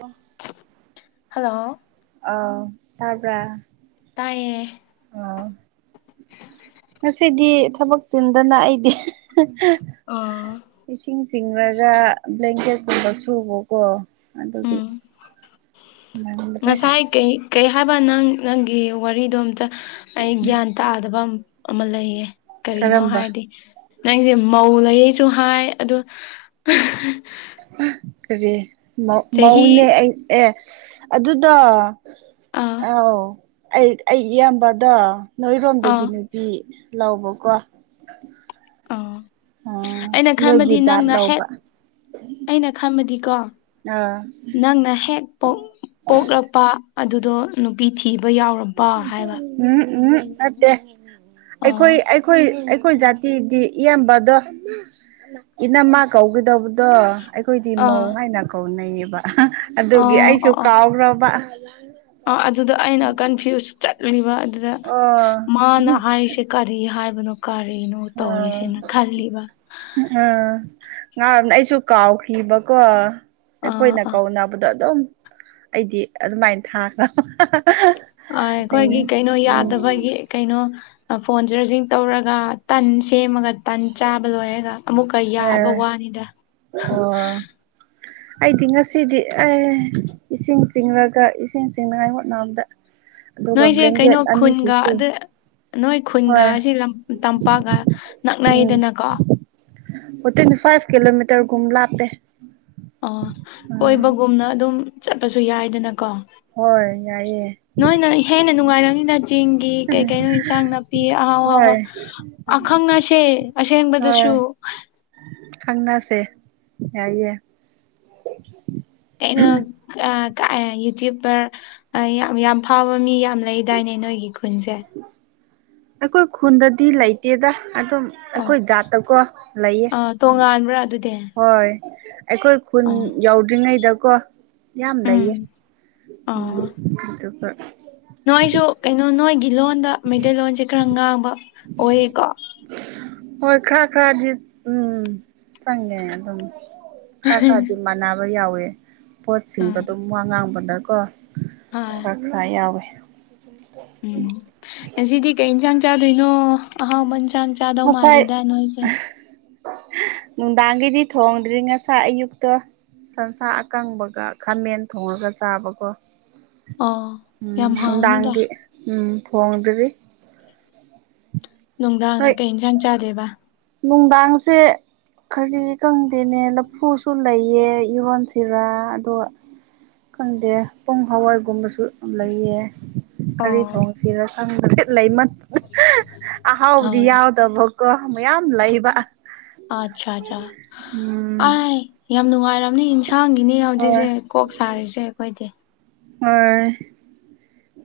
ꯑꯗꯨꯣ ꯍꯜꯂꯣ ꯑ ꯇꯥꯕ ꯇꯌꯦ ꯑꯣ ꯉꯁꯤꯗꯤ ꯊꯕꯛ ꯆꯤꯟꯗꯅ ꯑꯩꯗꯤ [unintelligible] ꯑꯥ ꯏꯁꯤꯡ ꯆꯤꯡꯉꯒ ꯕ꯭ꯂꯦꯡꯀꯦꯠꯀꯨꯝꯕ ꯁꯨꯕꯀꯣ ꯑꯗꯨꯒꯤ ꯎꯝ ꯅꯪꯗ꯭ꯔꯦ ꯉꯁꯥꯏ ꯀꯩ ꯀꯩ ꯍꯥꯏꯕ ꯅꯪ ꯅꯪꯒꯤ ꯋꯥꯔꯤꯗꯣ ꯑꯝꯇ ꯑꯩ ꯒ꯭ꯌꯥꯟ ꯇꯥꯗꯕ ꯑꯃ ꯂꯩꯌꯦ ꯀꯔꯤꯅꯣ ꯀꯔꯝꯕ ꯍꯥꯏꯗꯤ ꯅꯪꯁꯦ ꯃꯧ ꯂꯩꯌꯦꯁꯨ ꯍꯥꯏ ꯑꯗ ꯀꯔꯤ ꯆꯍꯤ ꯃꯧꯅꯦ ꯑꯩ ꯑꯦ ꯑꯗꯨꯗ ꯑꯥ ꯑꯥꯎ ꯑꯩ ꯑꯩ ꯏꯌꯥꯝꯕꯗꯣ ꯑꯥ ꯅꯣꯏꯔꯣꯝꯗꯒꯤꯅꯤ ꯄꯤꯤ ꯂꯧꯕꯀꯣ ꯑ ꯑꯥ ꯑꯩꯅ ꯅꯣꯏꯒꯤ ꯈꯟꯕꯗꯤ ꯖꯥꯠ ꯅꯪꯅ ꯍꯦꯛ ꯂꯧꯕ ꯑꯩꯅ ꯈꯟꯕꯗꯤꯀꯣ ꯑꯥ ꯅꯪꯅ ꯍꯦꯛ ꯄꯣꯛꯂꯛꯄ ꯑꯗꯨꯗꯣ ꯅꯨꯄꯤ ꯊꯤꯕ ꯌꯥꯎꯝꯕ ꯎꯝ ꯎꯝ ꯅꯠꯇꯦ ꯑꯣ ꯑꯩꯈꯣꯏ ꯑꯩꯈꯣꯏ ꯑꯩꯈꯣꯏ ꯖꯥꯇꯤꯗꯤ ꯏꯌꯥꯝꯕꯗꯣ ꯏꯅꯃ ꯀꯧꯒꯗꯕꯗꯣ ꯑꯩꯈꯣꯏꯗꯤ ꯃꯧ ꯑꯥ ꯍꯥꯏꯅ ꯀꯧꯅꯩꯌꯦꯕ ꯑꯗꯨꯒꯤ ꯑꯣ ꯑꯩꯁꯨ ꯀꯥꯎ꯭ꯔꯕ ꯑ ꯑꯗꯨꯗ ꯑꯩꯅ ꯀꯟꯐ꯭ꯌꯨꯁꯁꯨ ꯆꯠꯂꯤꯕ ꯑꯗꯨꯗ ꯑꯣ ꯃꯥꯅ ꯍꯥꯏꯔꯤꯁꯦ ꯀꯔꯤ ꯍꯥꯏꯕꯅꯣ ꯀꯔꯤꯅꯣ ꯑꯣ ꯇꯧꯔꯤꯁꯤꯅ ꯈꯜꯂꯤꯕ ꯑꯥ ꯉꯥꯔꯣꯝꯅ ꯑꯩꯁꯨ ꯀꯥꯎꯈꯤꯕꯀꯣ ꯑꯥ ꯑꯩꯈꯣꯏꯅ ꯑꯥ ꯀꯧꯅꯕꯗꯣ ꯑꯗꯨꯝ ꯑꯩꯗꯤ ꯑꯗꯨꯃꯥꯏꯅ ꯊꯥꯈ꯭ꯔꯣ ꯑ ꯑꯩꯈꯣꯏꯒꯤ ꯀꯩꯅꯣ ꯌꯥꯗꯕꯒꯤ ꯀꯩꯅꯣ ꯐꯣꯟ ꯆꯔꯖꯤꯡ ꯇꯧꯔꯒ ꯇꯟ ꯁꯦꯝꯃꯒ ꯇꯟ ꯆꯥꯕ ꯂꯣꯏꯔꯒ ꯑꯃꯨꯛ ꯀ ꯌꯥꯕ ꯋꯥꯅꯤꯗ ꯑꯣ [unintelligible] ꯑꯩꯗꯤ ꯉꯁꯤꯗꯤ ꯑꯩ ꯏꯁꯤꯡ ꯆꯤꯡꯉꯒ ꯏꯁꯤꯡ ꯆꯤꯡꯅꯉꯥꯏ ꯍꯣꯠꯅꯕꯗ ꯑꯗꯨꯒ ꯅꯣꯏꯁꯦ ꯕ꯭ꯂꯦꯡꯀꯦꯠ ꯀꯩꯅꯣ ꯑꯅꯤꯁꯨ ꯈꯨꯟꯒ ꯁꯨꯏ ꯑꯗ ꯅꯣꯏ ꯈꯨꯟꯒ ꯍꯣꯏ ꯁꯤ ꯇꯝꯄꯥꯛꯒ ꯅꯛꯅꯩꯗꯅꯀꯣ ꯋꯤꯇꯤꯟ ꯐꯥꯏꯚ ꯀꯤꯂꯣꯃꯤꯇꯔꯒꯨꯝ ꯂꯥꯞꯄꯦ ꯑꯣ ꯎꯝ ꯀꯣꯏꯕꯒꯨꯝꯅ ꯑꯗꯨꯝ ꯆꯠꯄꯁꯨ ꯌꯥꯏꯗꯅꯀꯣ ꯍꯣꯏ ꯌꯥꯏꯌꯦ ꯅꯣꯏꯅ ꯍꯦꯟꯅ ꯅꯨꯡꯉꯥꯏꯔꯅꯤꯅ ꯆꯦꯡꯒꯤ ꯀꯩ ꯀꯩꯅꯣ ꯏꯟꯁꯥꯡ ꯅꯥꯄꯤ ꯑꯍꯥꯎ ꯍꯣꯏ ꯑꯍꯥꯎꯕ ꯑꯈꯪ ꯑꯁꯦ ꯑꯁꯦꯟꯕꯗꯨꯁꯨ ꯍꯪꯒꯥꯁꯦ ꯌꯥꯏꯌꯦ ꯀꯩꯅꯣ ꯌꯨꯇ꯭ꯌꯨꯕꯄꯔ ꯌꯥꯝ ꯌꯥꯝ ꯐꯥꯕ ꯃꯤ ꯌꯥꯝꯅ ꯂꯩꯗꯥꯏꯅꯦ ꯅꯣꯏꯒꯤ ꯈꯨꯟꯁꯦ ꯑꯩꯈꯣꯏ ꯈꯨꯟꯗꯗꯤ ꯂꯩꯇꯦꯗ ꯑꯗꯨꯝ ꯑꯣ ꯑꯩꯈꯣꯏ ꯖꯥꯠꯇꯀꯣ ꯂꯩꯌꯦ ꯑ ꯑꯥ ꯇꯣꯉꯥꯟꯕ꯭ꯔꯥ ꯑꯗꯨꯗꯤ ꯍꯣꯏ ꯑꯩꯈꯣꯏ ꯈꯨꯟ ꯑꯥ ꯌꯥꯎꯗ꯭ꯔꯤꯉꯩꯗꯀꯣ ꯌꯥꯝ ꯂꯩꯌꯦ ꯎꯝ ꯎꯝ ꯑꯣ ꯑꯗꯨꯒ ꯅꯣꯏꯁꯨ ꯀꯩꯅꯣ ꯅꯣꯏꯒꯤ ꯂꯣꯟꯗ ꯃꯩꯇꯩꯂꯣꯟꯣꯟꯁꯦ ꯈꯔ ꯉꯥꯡꯕ ꯑꯣꯏꯌꯦꯀꯣ ꯍꯣꯏ ꯈꯔ ꯈꯔꯗꯤ ꯎꯝ ꯆꯪꯉꯦ ꯑꯗꯨꯝ ꯈꯔ ꯈꯔꯗꯤ ꯃꯥꯟꯅꯕ ꯌꯥꯎꯋꯦ ꯄꯣꯠꯁꯤꯡꯗꯣ ꯑꯥ ꯑꯗꯨꯝ ꯋꯥ ꯉꯥꯡꯕꯗꯀꯣ ꯍꯣꯏ ꯂꯥ ꯌꯥꯎꯋꯦ ꯎꯝ ꯉ ꯁꯤꯗꯤ ꯀꯩ ꯌꯦꯟꯁꯥꯡ ꯆꯥꯗꯣꯏꯅꯣ ꯑꯍꯥꯎꯕꯟꯁꯥꯡ ꯉꯁꯥꯏ ꯅꯨꯡꯗꯥꯥꯡꯒꯤꯗꯤ ꯊꯣꯡꯗ꯭ꯔꯤ ꯉꯁ ꯑꯌꯨꯛꯇ ꯁꯟꯁꯥ ꯑꯀꯪꯕꯒ ꯈꯥꯃꯦꯟ ꯊꯣꯡꯉꯒ ꯆꯥꯕꯀꯣ ꯑꯣ ꯎꯝ ꯌꯥꯝ ꯍꯥꯎꯅꯤꯗ ꯅꯨꯡꯗꯥꯡꯒꯤ ꯎꯝ ꯐꯣꯡꯗ꯭ꯔꯤ ꯅꯨꯡꯗꯥꯡꯅ ꯀꯩ ꯌꯦꯟꯁꯥꯡ ꯆꯥꯗꯦꯕ ꯅꯨꯡꯗꯥꯥꯡꯁꯦ ꯀꯔꯤ ꯈꯪꯗꯦꯅꯦ ꯂꯐꯨꯁꯨ ꯂꯩꯌꯦ ꯏꯔꯣꯟꯁꯤꯔꯥ ꯑꯗꯣ ꯈꯪꯗꯦ ꯄꯨꯡ ꯍꯋꯥꯏꯒꯨꯝꯕꯁꯨ ꯂꯩꯌꯦ ꯀꯔꯤ ꯑꯣ ꯊꯣꯡ ꯁꯤꯔ ꯈꯪꯗ꯭ꯔꯦ ꯂꯩ ꯑꯍꯥꯎꯕꯗꯤ ꯍꯣꯏ ꯌꯥꯎꯗꯕꯀꯣ ꯃꯌꯥꯝ ꯂꯩꯕ ꯑꯠꯆꯥ ꯑꯠꯆꯥ ꯎꯝ ꯑ ꯌꯥꯝ ꯅꯨꯡꯉꯥꯏꯝꯅꯤ ꯌꯦꯟꯁꯥꯡꯒꯤꯅꯤ ꯍꯣꯏ ꯍꯧꯖꯤꯛꯁꯦ ꯀꯣꯛ ꯁꯥꯔꯤꯁꯦ ꯑꯩꯈꯣꯏꯗꯤ ꯍ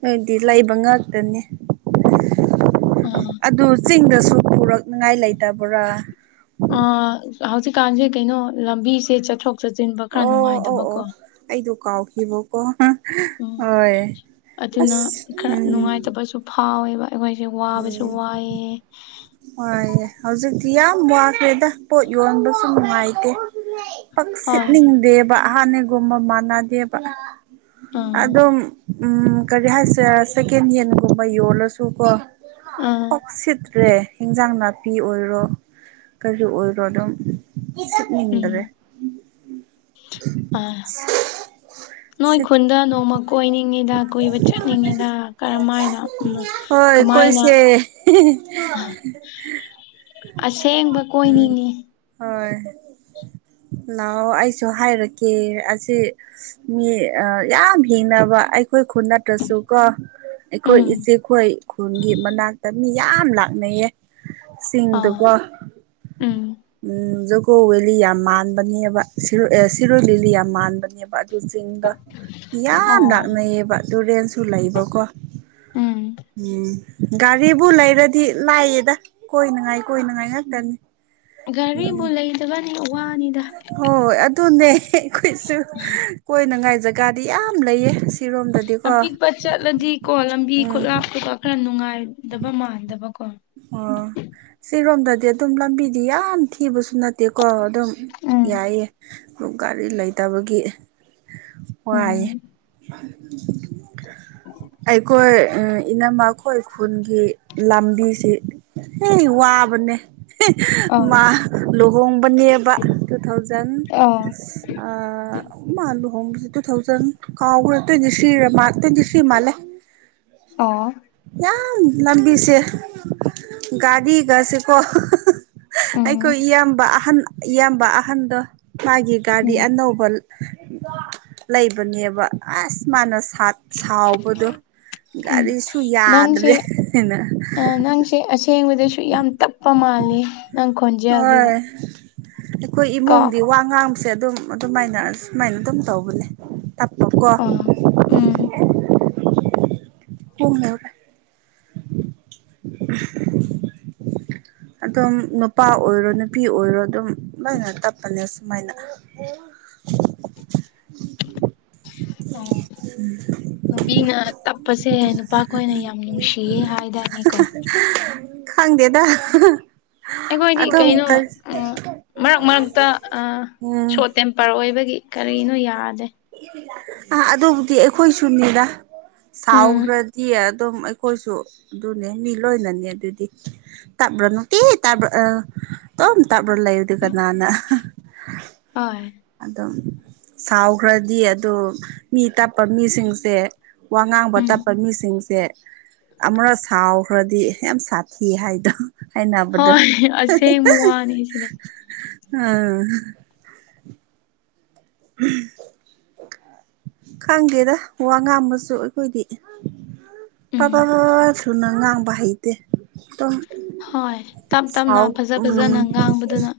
ꯑꯗꯨꯗꯤ ꯂꯩꯕ ꯉꯥꯛꯇꯅꯦ ꯑꯣ ꯑꯗꯨ ꯆꯤꯡꯗꯁꯨ ꯄꯨꯔꯛꯅꯤꯉꯥꯏ ꯂꯩꯇꯕ꯭ꯔꯥ ꯑ ꯍꯧꯖꯤꯛꯀꯥꯟꯁꯦ ꯀꯩꯅꯣ ꯂꯝꯕꯤꯁꯦ ꯆꯠꯊꯣꯛ ꯆꯠꯁꯤꯟꯕ ꯈꯔ ꯑꯣ ꯑꯣ ꯅꯨꯡꯉꯥꯏꯗꯕꯀꯣ ꯑꯣ ꯑꯩꯗꯣ ꯀꯥꯎꯈꯤꯕꯀꯣ ꯎꯝ ꯍꯣꯏ ꯑꯗꯨꯅ ꯑꯁ ꯈꯔ ꯎꯝ ꯅꯨꯡꯉꯥꯏꯇꯕꯁꯨ ꯐꯥꯎꯋꯦꯕ ꯑꯩꯈꯣꯏꯁꯦ ꯋꯥꯕꯁꯨ ꯎꯝ ꯋꯥꯏꯑꯦ ꯍꯣꯏ ꯍꯧꯖꯤꯛꯇꯤ ꯌꯥꯝ ꯋꯥꯈ꯭ꯔꯦꯗ ꯄꯣꯠ ꯌꯣꯟꯕꯁꯨ ꯅꯨꯡꯉꯥꯏꯇꯦ ꯄꯪ ꯍꯣꯏ ꯁꯤꯠꯅꯤꯡꯗꯦꯕ ꯍꯍꯥꯟꯅꯒꯨꯝꯕ ꯃꯥꯟꯅꯗꯦꯕ ꯑꯥ ꯑꯗꯨꯝ ꯎꯝ ꯀꯔꯤ ꯍꯥꯏꯁꯦ ꯁꯦꯀꯦꯟ ꯍꯦꯟꯒꯨꯝꯕ ꯌꯣꯜꯂꯁꯨ ꯀꯣ ꯑꯥ ꯑꯣꯛꯁꯤꯠ꯭ꯔ ꯍꯦꯟꯖꯥꯡ ꯅꯥꯄꯤ ꯑꯣꯏꯔꯣ ꯀꯔꯤ ꯑꯣꯏꯔꯣ ꯑꯗꯨꯝ ꯎꯗꯔꯦ ꯎꯝ ꯑ ꯅꯣꯏ ꯁꯤꯠ ꯈꯨꯟꯗ ꯅꯣꯡꯃ ꯀꯣꯏꯅꯤꯡꯉꯤꯗ ꯀꯣꯏꯕ ꯆꯠꯅꯤꯡꯉꯤꯗ ꯀꯔꯝꯃꯥꯏꯅꯅ ꯍꯣꯏ ꯀꯣꯏꯁ ꯑꯁꯦꯡꯕ ꯎꯝ ꯀꯣꯏꯅꯤꯡꯉꯤ ꯍꯣꯏ ꯂꯥꯛꯑꯣ ꯑꯩꯁꯨ ꯍꯥꯏꯔꯛꯀꯦ ꯑꯁꯤ ꯃꯤ ꯌꯥꯝ ꯍꯤꯡꯅꯕ ꯑꯩꯈꯣꯏ ꯈꯨ ꯅꯠꯇ꯭ꯔꯁꯨꯒ ꯑꯩꯈꯣꯏ ꯎꯝ ꯏꯆꯦꯈꯣꯏ ꯈꯨꯜꯒꯤ ꯃꯅꯥꯛꯇ ꯃꯤ ꯌꯥꯝ ꯂꯥꯛꯅꯩꯌꯦ ꯑꯥ ꯁꯤꯡꯗꯀꯣ ꯎꯝ ꯖꯨꯒꯣ ꯕꯦꯂꯤ ꯌꯥꯝ ꯃꯥꯟꯕꯅꯦꯕ ꯁꯤꯔꯣꯏ ꯕꯦꯂꯤ ꯌꯥꯝ ꯃꯥꯟꯕꯅꯦꯕ ꯑꯗꯨꯨ [inaudible] ꯆꯤꯡꯗ ꯌꯥꯝ ꯑꯣ ꯅꯛꯅꯩꯌꯦꯕꯥ ꯇꯨꯔꯦꯟꯁꯨ ꯂꯩꯕꯥꯀꯣ ꯎꯟ [inaudible] ꯎꯝ ꯒꯥꯔꯤꯕꯨ ꯂꯩꯔꯗꯤ ꯂꯥꯏꯌꯦꯗ ꯀꯣꯏꯅꯉꯥꯏ ꯀꯣꯏꯅꯉꯥꯏ ꯉꯥꯛꯇꯅꯤ ꯎꯝ ꯘꯥꯔꯤꯕꯨ ꯂꯩꯇꯕꯅꯤ ꯋꯥꯅꯤꯗꯥ ꯇꯨꯅꯦ ꯑꯩꯈꯣꯏꯁꯨ ꯀꯣꯏꯅꯉꯥꯏ ꯖꯒꯥꯗꯤ ꯌꯥꯝ ꯂꯩꯌꯦ ꯁꯤꯔꯣꯝꯗꯗꯤꯀꯣ ꯑꯄꯤꯛꯄ ꯆꯠꯂꯗꯤ ꯀꯣ ꯂꯝꯕꯤ ꯎꯝ ꯈꯨꯠꯂꯥꯞꯄꯒ ꯈꯔ ꯅꯨꯡꯉꯥꯏꯗꯕ ꯃꯥꯟꯗꯕ ꯀꯣ ꯑꯣ ꯁꯤꯔꯣꯝꯗꯗꯤ ꯑꯗꯨꯝ ꯂꯝꯕꯤꯗꯤ ꯌꯥꯝ ꯊꯤꯕꯁꯨ ꯅꯥꯠꯇꯦꯀꯣ ꯑꯗꯨꯝ ꯎꯝ ꯌꯥꯏꯌꯦ ꯒꯥꯔꯤ ꯂꯩꯇꯕꯒꯤ ꯋꯥꯥꯏ ꯎꯝ ꯑꯩꯈꯣꯏ ꯏꯅꯃꯈꯣꯏ ꯈꯨꯟꯒꯤ ꯂꯝꯕꯤꯁꯤ ꯍ ꯋꯥꯕꯅꯦ ꯃꯥ ꯑꯣ ꯂꯨꯍꯣꯡꯕꯅꯦ ꯇꯨ ꯊꯥꯎꯖꯟ ꯑꯣ ꯃꯥ ꯂꯨꯍꯣꯡꯕꯁꯦ ꯇꯨ ꯊꯥꯎꯖꯟ ꯀꯥꯎꯈ꯭ꯔꯥ ꯇ꯭ꯋꯦꯟꯇꯤ ꯊ꯭ꯔꯤꯔ ꯇ꯭ꯋꯦꯟꯇꯤ ꯊ꯭ꯔꯤ ꯃꯥꯜꯂꯦ ꯑ ꯌꯥꯝ ꯂꯝꯕꯤꯁꯦ ꯒꯥꯔꯤꯒꯁꯤꯦꯀꯣ ꯎꯝ ꯑꯩꯈꯣꯏ ꯏꯌꯥꯝꯕ ꯑꯍꯟ ꯏꯌꯥꯝꯕ ꯑꯍꯟꯗ ꯃꯥꯒꯤ ꯒꯥꯔꯤ ꯎꯝ ꯑꯅꯧꯕ ꯂꯩꯕꯅꯦꯕ ꯑꯁ ꯃꯥꯅ ꯁꯥꯠ ꯁꯥꯎꯕꯗꯣ ꯎꯝ ꯒꯥꯔꯤꯁꯨ ꯅꯪꯁꯦ ꯌꯥꯗ꯭ꯔꯦ ꯀꯅ [inaudible] ꯅꯪꯁꯦ ꯑꯁꯦꯡꯕꯥꯗꯁꯨ ꯌꯥꯝ ꯇꯞꯄꯥ ꯃꯥꯜꯂꯦ ꯅꯪ ꯈꯣꯟꯖꯦꯜ ꯗꯨꯗꯥ ꯍꯣꯏ ꯑꯩꯈꯣꯏ ꯏꯃꯨꯡꯗꯤ ꯋꯥ ꯉꯥꯡꯕꯁꯦ ꯑꯗꯨꯝ ꯑꯗꯨꯃꯥꯏꯅ ꯁꯨꯃꯥꯏꯅ ꯑꯗꯨꯝ ꯇꯧꯕꯥꯅꯦ ꯇꯥꯛꯄꯣꯛꯀꯣ [inaudible] ꯑꯥ ꯎꯝ ꯍ꯭ꯔ [inaudible] [unintelligible] ꯑꯗꯨꯝ ꯅꯨꯄꯥ ꯑꯣꯏꯔꯣ ꯅꯨꯄꯤ ꯑꯣꯏꯔꯣ ꯑꯗꯨꯝ ꯂꯥꯏꯅ ꯇꯞꯄꯅꯦ ꯁꯨꯃꯥꯏꯅꯥ ꯑꯣ [inaudible] ꯅꯨꯕꯤꯅ ꯇꯞꯄꯁꯦ ꯅꯨꯄꯥꯈꯣꯏꯅ ꯌꯥꯝ ꯅꯨꯡꯁꯤꯌꯦ ꯍꯥꯏꯗꯥꯏꯅꯦꯀꯣ ꯈꯪꯗꯦꯗꯥ ꯑꯩꯈꯣꯏꯗꯤ ꯀꯩꯅꯣ ꯃꯔꯛ ꯃꯔꯛꯇ ꯎꯝ ꯁꯣꯔ ꯇꯦꯝ ꯄꯔꯑꯣꯏꯕꯒꯤ ꯀꯔꯤꯅꯣ ꯌꯥꯗꯦ ꯑ ꯑꯗꯨꯕꯨꯗꯤ ꯑꯩꯈꯣꯏꯁꯨꯅꯤꯗ ꯎꯝ ꯁꯥꯎꯈ꯭ꯔꯗꯤ ꯑꯗꯨꯝ ꯈꯣꯏꯁꯨ ꯑꯗꯨꯅꯦ ꯃꯤ ꯂꯣꯏꯅꯅꯦ ꯑꯗꯨꯗꯤ ꯇꯞꯔ ꯅꯨꯇꯤ ꯇꯞꯔꯥ ꯑꯥ ꯗꯨꯝ ꯇꯞꯔ ꯂꯩꯔꯗꯤ ꯀꯅꯥꯅ ꯍꯣꯏ ꯑꯗꯨꯝ ꯑꯗꯨ ꯁꯥꯎꯈ꯭ꯔꯗꯤ ꯑꯗꯣ ꯃꯤ ꯇꯞꯄꯥ ꯃꯤꯁꯤꯡꯁꯦ ꯋꯥ ꯉꯥꯡꯕ ꯇꯞꯄꯥ ꯃꯤꯁꯤꯡꯁꯦ ꯑꯃꯨꯔꯛ ꯁꯥꯎꯈ꯭ꯔꯗꯤ ꯌꯥꯝ ꯁꯥꯊꯤ ꯍꯥꯏꯗꯣ ꯍꯥꯏꯅꯕꯗꯣ ꯍꯣꯏ ꯑꯁꯦꯡꯕ ꯋꯥꯅꯤ ꯁꯤꯅꯦ ꯈꯪꯗꯦꯗ ꯋꯥ ꯉꯥꯡꯕꯁꯨ ꯑꯩꯈꯣꯏꯗꯤ ꯎꯝ, ꯄꯔ꯭ꯕꯥꯕꯠ ꯊꯨꯅꯥ ꯉꯥꯡꯕ ꯍꯩꯇꯦ ꯗꯨꯝ ꯍꯣꯏ ꯇꯞ ꯇꯞꯅ ꯐꯖ ꯐꯖꯅ ꯎꯝ ꯉꯥꯡꯕꯗꯨꯅ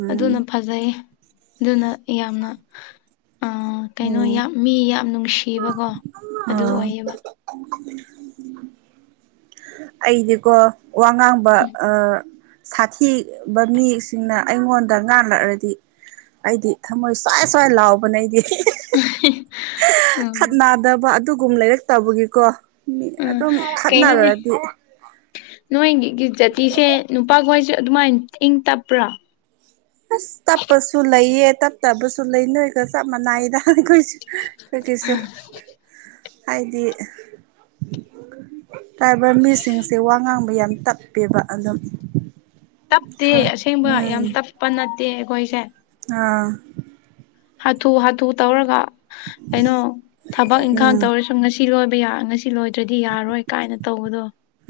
ꯎꯝ ꯑꯗꯨꯅ ꯐꯖꯩꯌꯦ ꯑꯗꯨꯅ ꯌꯥꯝꯅ ꯀꯩꯅꯣ ꯎꯝ ꯌꯥꯝ ꯃꯤ ꯌꯥꯝ ꯅꯨꯡꯁꯤꯕꯀꯣ ꯑꯗꯨ ꯑꯥ ꯑꯣꯏꯌꯦꯕꯥ ꯑꯩꯗꯤꯀꯣ ꯋꯥ ꯉꯥꯡꯕꯥ ꯎꯝ ꯑꯥ ꯁꯥꯊꯤꯕ ꯃꯤꯁꯤꯡꯅꯥ ꯑꯩꯉꯣꯟꯗ ꯉꯥꯜꯂꯛꯔꯗꯤ ꯑꯩꯗꯤ ꯊꯥꯃꯣꯏ ꯁ꯭ꯋꯥꯏ ꯁ꯭ꯋꯥꯏ ꯂꯥꯎꯕꯅꯦ ꯑꯩꯗꯤ [unintelligible] ꯎꯝ ꯈꯠꯅꯗꯕ ꯑꯗꯨꯒꯨꯝꯕ ꯂꯩꯔꯛꯇꯕꯒꯤꯀꯣ ꯃꯤ ꯎꯝ. ꯑꯗꯨꯝ ꯀꯩꯅꯣꯅꯦ ꯈꯠꯅꯔꯗꯤ ꯅꯣꯏꯒꯤ ꯖꯥꯇꯤꯁꯦ ꯅꯨꯄꯥꯈꯣꯏꯁꯨ ꯑꯗꯨꯃꯥꯏꯅ ꯏꯪ ꯇꯞꯄ꯭ꯔꯥ ꯑꯁ ꯇꯞꯄꯁꯨ ꯂꯩꯌꯦ ꯇꯞꯇꯕꯁꯨ ꯂꯩ ꯅꯣꯏꯒ ꯆꯞ ꯃꯥꯟꯅꯏꯗ ꯈꯣꯏꯁꯨ ꯈꯣꯌꯒꯤꯁꯨ ꯍꯥꯏꯗꯤ ꯀꯥꯏꯕ ꯃꯤꯁꯤꯡꯁꯦ ꯋꯥ ꯉꯥꯡꯕ ꯌꯥꯝ ꯇꯞꯄꯦꯕ ꯑꯗꯨꯝ ꯇꯞꯇꯦ ꯈꯔ ꯑꯁꯦꯡꯕ ꯎꯝ ꯌꯥꯝ ꯇꯞꯄ ꯅꯠꯇꯦ ꯑꯩꯈꯣꯏꯁꯦ ꯑꯥ ꯍꯥꯊꯨ ꯍꯥꯊꯨ ꯇꯧꯔꯒ ꯀꯩꯅꯣ ꯊꯕꯛ ꯏꯪꯈꯥꯡ ꯎꯝ ꯇꯧꯔꯤꯁꯤ ꯉꯁꯤ ꯂꯣꯏꯕ ꯌꯥ ꯉꯁꯤ ꯂꯣꯏꯗ꯭ꯔꯗꯤ ꯌꯥꯔꯣꯏ ꯀꯥꯏꯅ ꯇꯧꯕꯗꯣ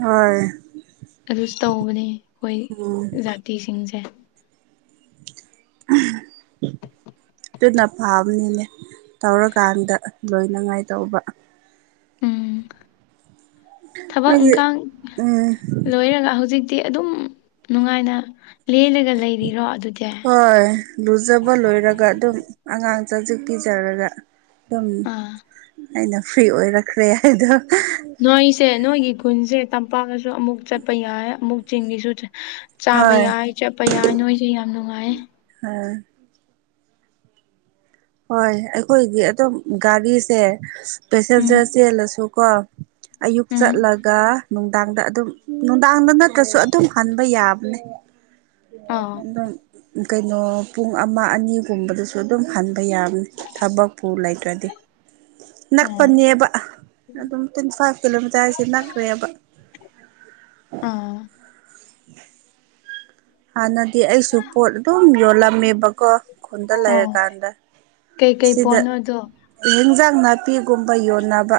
ꯍꯣꯏ ꯑꯗꯨꯁꯨ ꯇꯧꯕꯅꯦ ꯑꯩꯈꯣꯏ ꯎꯝ ꯖꯥꯇꯤꯁꯤꯡꯁꯦ [unintelligible] ꯗꯨꯅ ꯐꯥꯕꯅꯤꯅꯦ ꯇꯧꯔꯀꯥꯟꯗ ꯂꯣꯏꯅꯉꯥꯏ ꯇꯧꯕ ꯎꯝ ꯊꯕꯛ ꯅꯣꯏꯗꯤ ꯏꯪꯈꯥꯡ ꯎꯝ ꯂꯣꯏꯔꯒ ꯍꯧꯖꯤꯛꯇꯤ ꯑꯗꯨꯝ ꯅꯨꯡꯉꯥꯏꯅ ꯂꯦꯜꯂꯒꯥ ꯂꯩꯔꯤꯔꯣ ꯑꯗꯨꯗꯤ ꯍꯣꯏ ꯂꯨꯖꯕ ꯂꯣꯏꯔꯒ ꯑꯗꯨꯝ ꯑꯉꯥꯡ ꯆꯖꯤꯛ ꯄꯤꯖꯔꯒꯥ ꯑꯗꯨꯝ ꯑꯥ ꯑꯩꯅ ꯐ꯭ꯔꯤ ꯑꯣꯏꯔꯛꯈ꯭ꯔꯦ ꯍꯥꯏꯗꯣ ꯅꯣꯏꯁꯦ ꯅꯣꯏꯒꯤ ꯈꯨꯟꯁꯦ ꯇꯝꯄꯥꯛꯀꯁꯨ ꯑꯃꯨꯛ ꯆꯠꯄ ꯌꯥꯏ ꯑꯃꯨꯛ ꯆꯤꯡꯒꯤꯁꯨ ꯆꯥꯕ ꯍꯣꯏ ꯌꯥꯏ ꯆꯠꯄ ꯌꯥꯏ ꯅꯣꯏꯁꯦ ꯌꯥꯝ ꯅꯨꯡꯉꯥꯏꯌꯦ ꯑ ꯍꯣꯏ ꯑꯩꯈꯣꯏꯗꯤ ꯑꯗꯨꯝ ꯒꯥꯔꯤꯁꯦ ꯎꯝ ꯄꯦꯁꯦꯟꯖꯔ ꯆꯦꯜꯂꯁꯨꯀꯣ ꯑꯌꯨꯛ ꯎꯝ ꯆꯠꯂꯒ ꯅꯨꯡꯗꯥꯡꯗ ꯑꯗꯨꯝ ꯅꯨꯡꯗꯥꯡꯗ ꯅꯠꯇ꯭ꯔꯁꯨ ꯑꯗꯨꯝ ꯍꯟꯕ ꯌꯥꯕꯅꯦ [inaudible] ꯑꯥ ꯑꯗꯨꯝ ꯀꯩꯅꯣ ꯄꯨꯡ ꯑꯃ ꯑꯅꯤꯒꯨꯝꯕꯗꯁꯨ ꯑꯗꯨꯝ ꯍꯟ ꯕ ꯌꯥꯕꯅꯤ ꯊꯕꯛꯄꯨ ꯂꯩꯇ꯭ꯔꯗꯤ ꯑꯥ ꯅꯛꯄꯅꯦꯕ ꯑꯗꯨꯝ ꯇ꯭ꯋꯦꯟꯇꯤ ꯐꯥꯏꯚ ꯀꯤꯂꯣꯃꯤꯇꯔꯁꯦ ꯅꯛꯈ꯭ꯔꯦꯕ ꯑꯥ ꯍꯥꯟꯅꯗꯤ ꯑꯩꯁꯨ ꯄꯣꯠ ꯑꯗꯨꯝ ꯌꯣꯜꯂꯝꯃꯦꯕ ꯀꯣ ꯈꯨꯟꯗ ꯑꯥ ꯂꯩꯔꯀꯥꯟꯗ ꯀꯩꯀꯩ ꯁꯤꯗ ꯄꯣꯠꯅꯣꯗꯣ ꯍꯦꯟꯖꯥꯡ ꯅꯥꯄꯤꯒꯨꯝꯕ ꯌꯣꯟꯅꯕ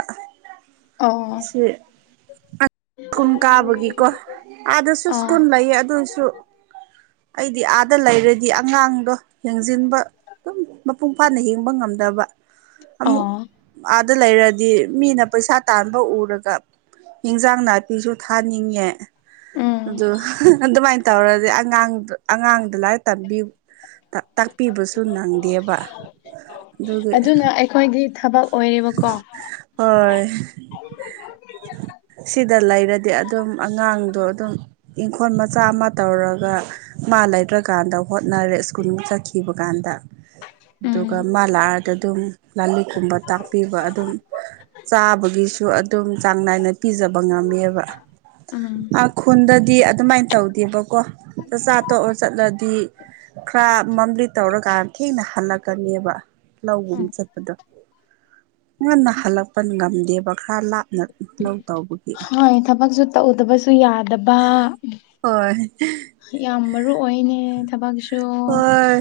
ꯑꯣ ꯁꯤ ꯁ꯭ꯀꯨꯜ ꯀꯥꯕꯒꯤꯀꯣ ꯑꯥꯗꯁꯨ ꯑꯣ ꯁ꯭ꯀꯨꯜ ꯂꯩꯌꯦ ꯑꯗꯨꯁꯨ ꯑꯩꯗꯤ ꯑꯥꯗ ꯂꯩꯔꯗꯤ ꯑꯉꯥꯡꯗꯣ ꯌꯦꯡꯁꯤꯟꯕ ꯑꯗꯨꯝ ꯃꯄꯨꯡ ꯐꯥꯅ ꯍꯤꯡꯕ ꯉꯝꯗꯕ ꯑꯃꯨꯛ ꯑꯣ ꯑꯥꯗ ꯂꯩꯔꯗꯤ ꯃꯤꯅ ꯄꯩꯁꯥ ꯇꯥꯟꯕ ꯎꯔꯒ ꯌꯦꯟꯖꯥꯡ ꯅꯥꯄꯤꯁꯨ ꯊꯥꯅꯤꯡꯉꯦ ꯎꯝ ꯑꯗꯨ ꯑꯗꯨꯃꯥꯏꯅ ꯇꯧꯔꯗꯤ ꯑꯉꯥꯡ ꯑꯉꯥꯡꯗ ꯂꯥꯏꯔꯤꯛ ꯇꯝꯕꯤ ꯇꯥꯛꯄꯤꯕꯁꯨ ꯅꯪꯗꯦꯕ ꯑꯗꯨꯒ ꯑꯩꯈꯣꯏꯒꯤ ꯊꯕꯛ ꯑꯣꯏꯔꯤꯕꯀꯣ ꯍꯣꯏ ꯁꯤꯗ ꯂꯩꯔꯗꯤ ꯑꯗꯨꯝ ꯑꯉꯥꯡꯗꯣ ꯑꯗꯨꯝ ꯏꯪꯈꯣꯜ ꯃꯆꯥ ꯑꯃ ꯇꯧꯔꯒ ꯃꯥ ꯂꯩꯗ꯭ꯔꯀꯥꯟꯗ ꯍꯣꯠꯅꯔꯦ ꯁ꯭ꯀꯨꯜ ꯆꯠꯈꯤꯕ ꯀꯥꯟꯗ ꯑꯗꯨꯒ ꯎꯝ ꯃꯥ ꯂꯥꯛꯑꯗ ꯑꯗꯨꯝ ꯀꯨꯝꯕ ꯇꯥꯛꯄꯤꯕ ꯑꯗꯨꯝ ꯆꯥꯕꯒꯤꯁꯨ ꯑꯗꯨꯝ ꯆꯥꯡ ꯅꯥꯏꯅ ꯄꯤꯖꯕ ꯉꯝꯃꯦꯕ ꯎꯝ ꯈꯨꯟꯗꯗꯤ ꯑꯗꯨꯃꯥꯏꯅ ꯇꯧꯗꯦꯕꯀꯣ ꯆꯥꯛ ꯇꯣꯛꯑ ꯆꯠꯂꯗꯤ ꯈꯔ ꯃꯝꯂꯤ ꯇꯧꯔꯀꯥꯟ ꯊꯦꯡꯅ ꯍꯜꯂꯛꯀꯅꯦꯕ ꯂꯧꯒꯨꯝ ꯆꯠꯄꯗꯣ ꯉꯟꯅ ꯍꯜꯂꯛꯄ ꯉꯝꯗꯦꯕ ꯈꯔ ꯂꯥꯞꯅ ꯂꯧ ꯇꯧꯕꯒꯤ ꯍꯣꯏ ꯊꯕꯛꯁꯨ ꯇꯧꯗꯕꯁꯨ ꯌꯥꯗꯕ ꯍꯣꯏ ꯌꯥꯝ ꯃꯔꯨ ꯑꯣꯏꯅꯦ ꯊꯕꯛꯁꯨ ꯍꯣꯏ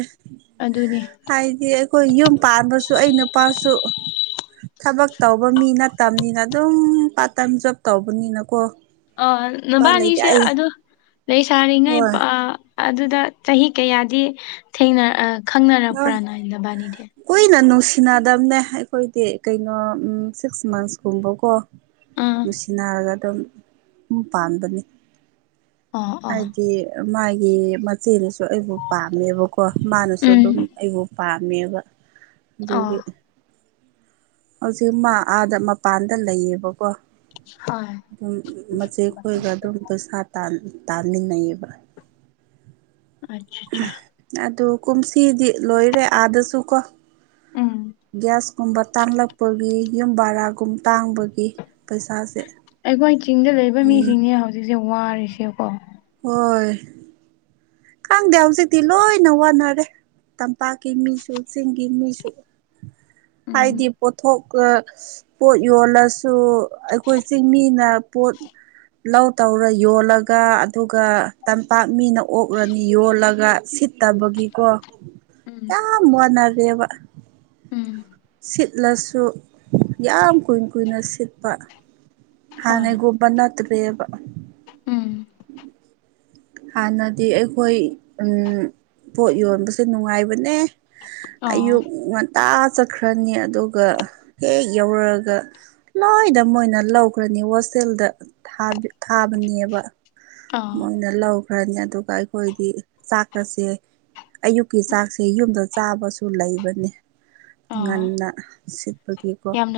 ꯑꯗꯨꯅꯤ ꯍꯥꯏꯗꯤ ꯑꯩꯈꯣꯏ ꯌꯨꯝ ꯄꯥꯟꯕꯁꯨ ꯑꯩ ꯅꯨꯄꯥꯁꯨ ꯊꯕꯛ ꯇꯧꯕ ꯃꯤ ꯅꯠꯇꯕꯅꯤꯅ ꯑꯗꯨꯝ ꯄꯥꯔꯠ ꯇꯥꯏꯃ ꯖꯣꯕ ꯇꯧꯕꯅꯤꯅꯀꯣ ꯑ ꯎꯄꯥꯏ ꯂꯩꯇꯦ ꯅꯕꯥꯅꯤꯁꯦ ꯑꯩ ꯑꯗꯨ ꯂꯩ ꯁꯥꯔꯤꯉꯩ ꯍꯣꯏ ꯑꯗꯨꯗ ꯆꯍꯤ ꯀꯌꯥꯗꯤ ꯊꯦꯡꯅ ꯑ ꯈꯪꯅꯔꯛꯄ꯭ꯔ ꯅꯗꯕꯥꯅꯤꯗꯤ ꯀꯨꯏꯅ ꯅꯨꯡꯁꯤꯅꯗꯝꯅꯦ ꯑꯩꯈꯣꯏꯗꯤ ꯀꯩꯅꯣ ꯁꯤꯛꯁ ꯃꯟꯁꯀꯨꯝꯕꯀꯣ ꯑꯥ ꯅꯨꯡꯁꯤꯅꯔꯒ ꯑꯗꯨꯝ ꯄꯥꯟꯕꯅꯤ ꯑꯣ ꯑꯣ ꯍꯥꯏꯗꯤ ꯃꯥꯒꯤ ꯃꯆꯦꯅꯁꯨ ꯑꯩꯕꯨ ꯄꯥꯝꯃꯦꯕꯀꯣ ꯃꯥꯅꯁꯨ ꯎꯝ ꯑꯗꯨꯝ ꯑꯩꯕꯨ ꯄꯥꯝꯃꯦꯕ ꯑꯣ ꯑꯗꯨꯒꯤ ꯍꯧꯖꯤꯛ ꯃꯥ ꯑꯥꯗ ꯃꯄꯥꯟꯗ ꯂꯩꯌꯦꯕꯀꯣ ꯍꯣꯏ ꯑꯗꯨꯝ ꯃꯆꯦ ꯈꯣꯏꯒ ꯑꯗꯨꯝ ꯄꯩꯁꯥ ꯇꯥꯃꯤꯟꯅꯩꯌꯦꯕ ꯑꯆꯥ ꯆꯥ ꯑꯗꯨ ꯀꯨꯝꯁꯤꯗꯤ ꯂꯣꯏꯔꯦ ꯑꯥꯗꯁꯨ ꯀꯣ ꯎꯝ ꯒ꯭ꯌꯥꯁꯀꯨꯝꯕ ꯇꯥꯟꯂꯛꯄꯒꯤ ꯌꯨꯝ ꯕꯔꯥꯒꯨꯝ ꯇꯥꯡꯕꯒꯤ ꯄꯩꯁꯥꯁꯦ ꯑꯩꯈꯣꯏ ꯆꯤꯡꯗ ꯂꯩꯕ ꯎꯝ ꯃꯤꯁꯤꯡꯅꯦ ꯍꯧꯖꯤꯛꯁꯦ ꯋꯥꯔꯤꯁꯦꯀꯣ ꯍꯣꯏ ꯈꯪꯗꯦ ꯍꯧꯖꯤꯛꯇꯤ ꯂꯣꯏꯅ ꯋꯥꯅꯔꯦ ꯇꯝꯄꯥꯛꯀꯤ ꯃꯤꯁꯨ ꯆꯤꯡꯒꯤ ꯃꯤꯁꯨ ꯎꯝ ꯍꯥꯏꯗꯤ ꯄꯣꯠꯊꯣꯛ ꯄꯣꯠ ꯌꯣꯜꯂꯁꯨ ꯑꯩꯈꯣꯏ ꯆꯤꯡꯃꯤꯅ ꯄꯣꯠ ꯂꯧ ꯇꯧꯔ ꯌꯣꯜꯂꯒ ꯑꯗꯨꯒ ꯇꯝꯄꯥꯛ ꯃꯤꯅ ꯑꯣꯛꯂꯅꯤ ꯌꯣꯜꯂꯒ ꯁꯤꯠ ꯇꯥꯕꯒꯤꯀꯣ ꯎꯝ ꯌꯥꯝ ꯋꯥꯅꯔꯦꯕ ꯎꯝ ꯁꯤꯠꯂꯁꯨ ꯌꯥꯝ ꯀꯨꯏꯅ ꯀꯨꯏꯅ ꯁꯤꯠꯄ ꯍꯣꯏ ꯍꯥꯟꯅꯒꯨꯝꯕ ꯅꯠꯇ꯭ꯔꯦꯕ ꯎꯝ ꯍꯥꯟꯅꯗꯤ ꯑꯩꯈꯣꯏ ꯄꯣꯠ ꯌꯣꯟꯕꯁꯦ ꯅꯨꯡꯉꯥꯏꯕꯅꯦ ꯑꯣ ꯑꯌꯨꯛ ꯉꯟꯇꯥ ꯆꯠꯈ꯭ꯔꯅꯤ ꯑꯗꯨꯒ ꯍꯦꯛ ꯌꯧꯔꯒ ꯂꯣꯏꯗ ꯃꯣꯏꯅ ꯂꯧꯈ꯭ꯔꯅꯤ ꯍꯣꯁꯇꯦꯜꯗ ꯊꯥꯕꯅꯦꯕ ꯑ ꯑꯣꯏꯅ ꯂꯧꯈ꯭ꯔꯅꯤ ꯑꯗꯨꯒ ꯑꯩꯈꯣꯏꯗꯤ ꯆꯥꯛꯀꯁꯦ ꯑꯌꯨꯛꯀꯤ ꯆꯥꯛꯁꯦ ꯌꯨꯝꯗ ꯆꯥꯕꯁꯨ ꯂꯩꯕꯅꯦ ꯑꯣ ꯉꯟꯅ ꯁꯤꯠꯄꯒꯤꯀꯣ ꯌꯥꯝꯅ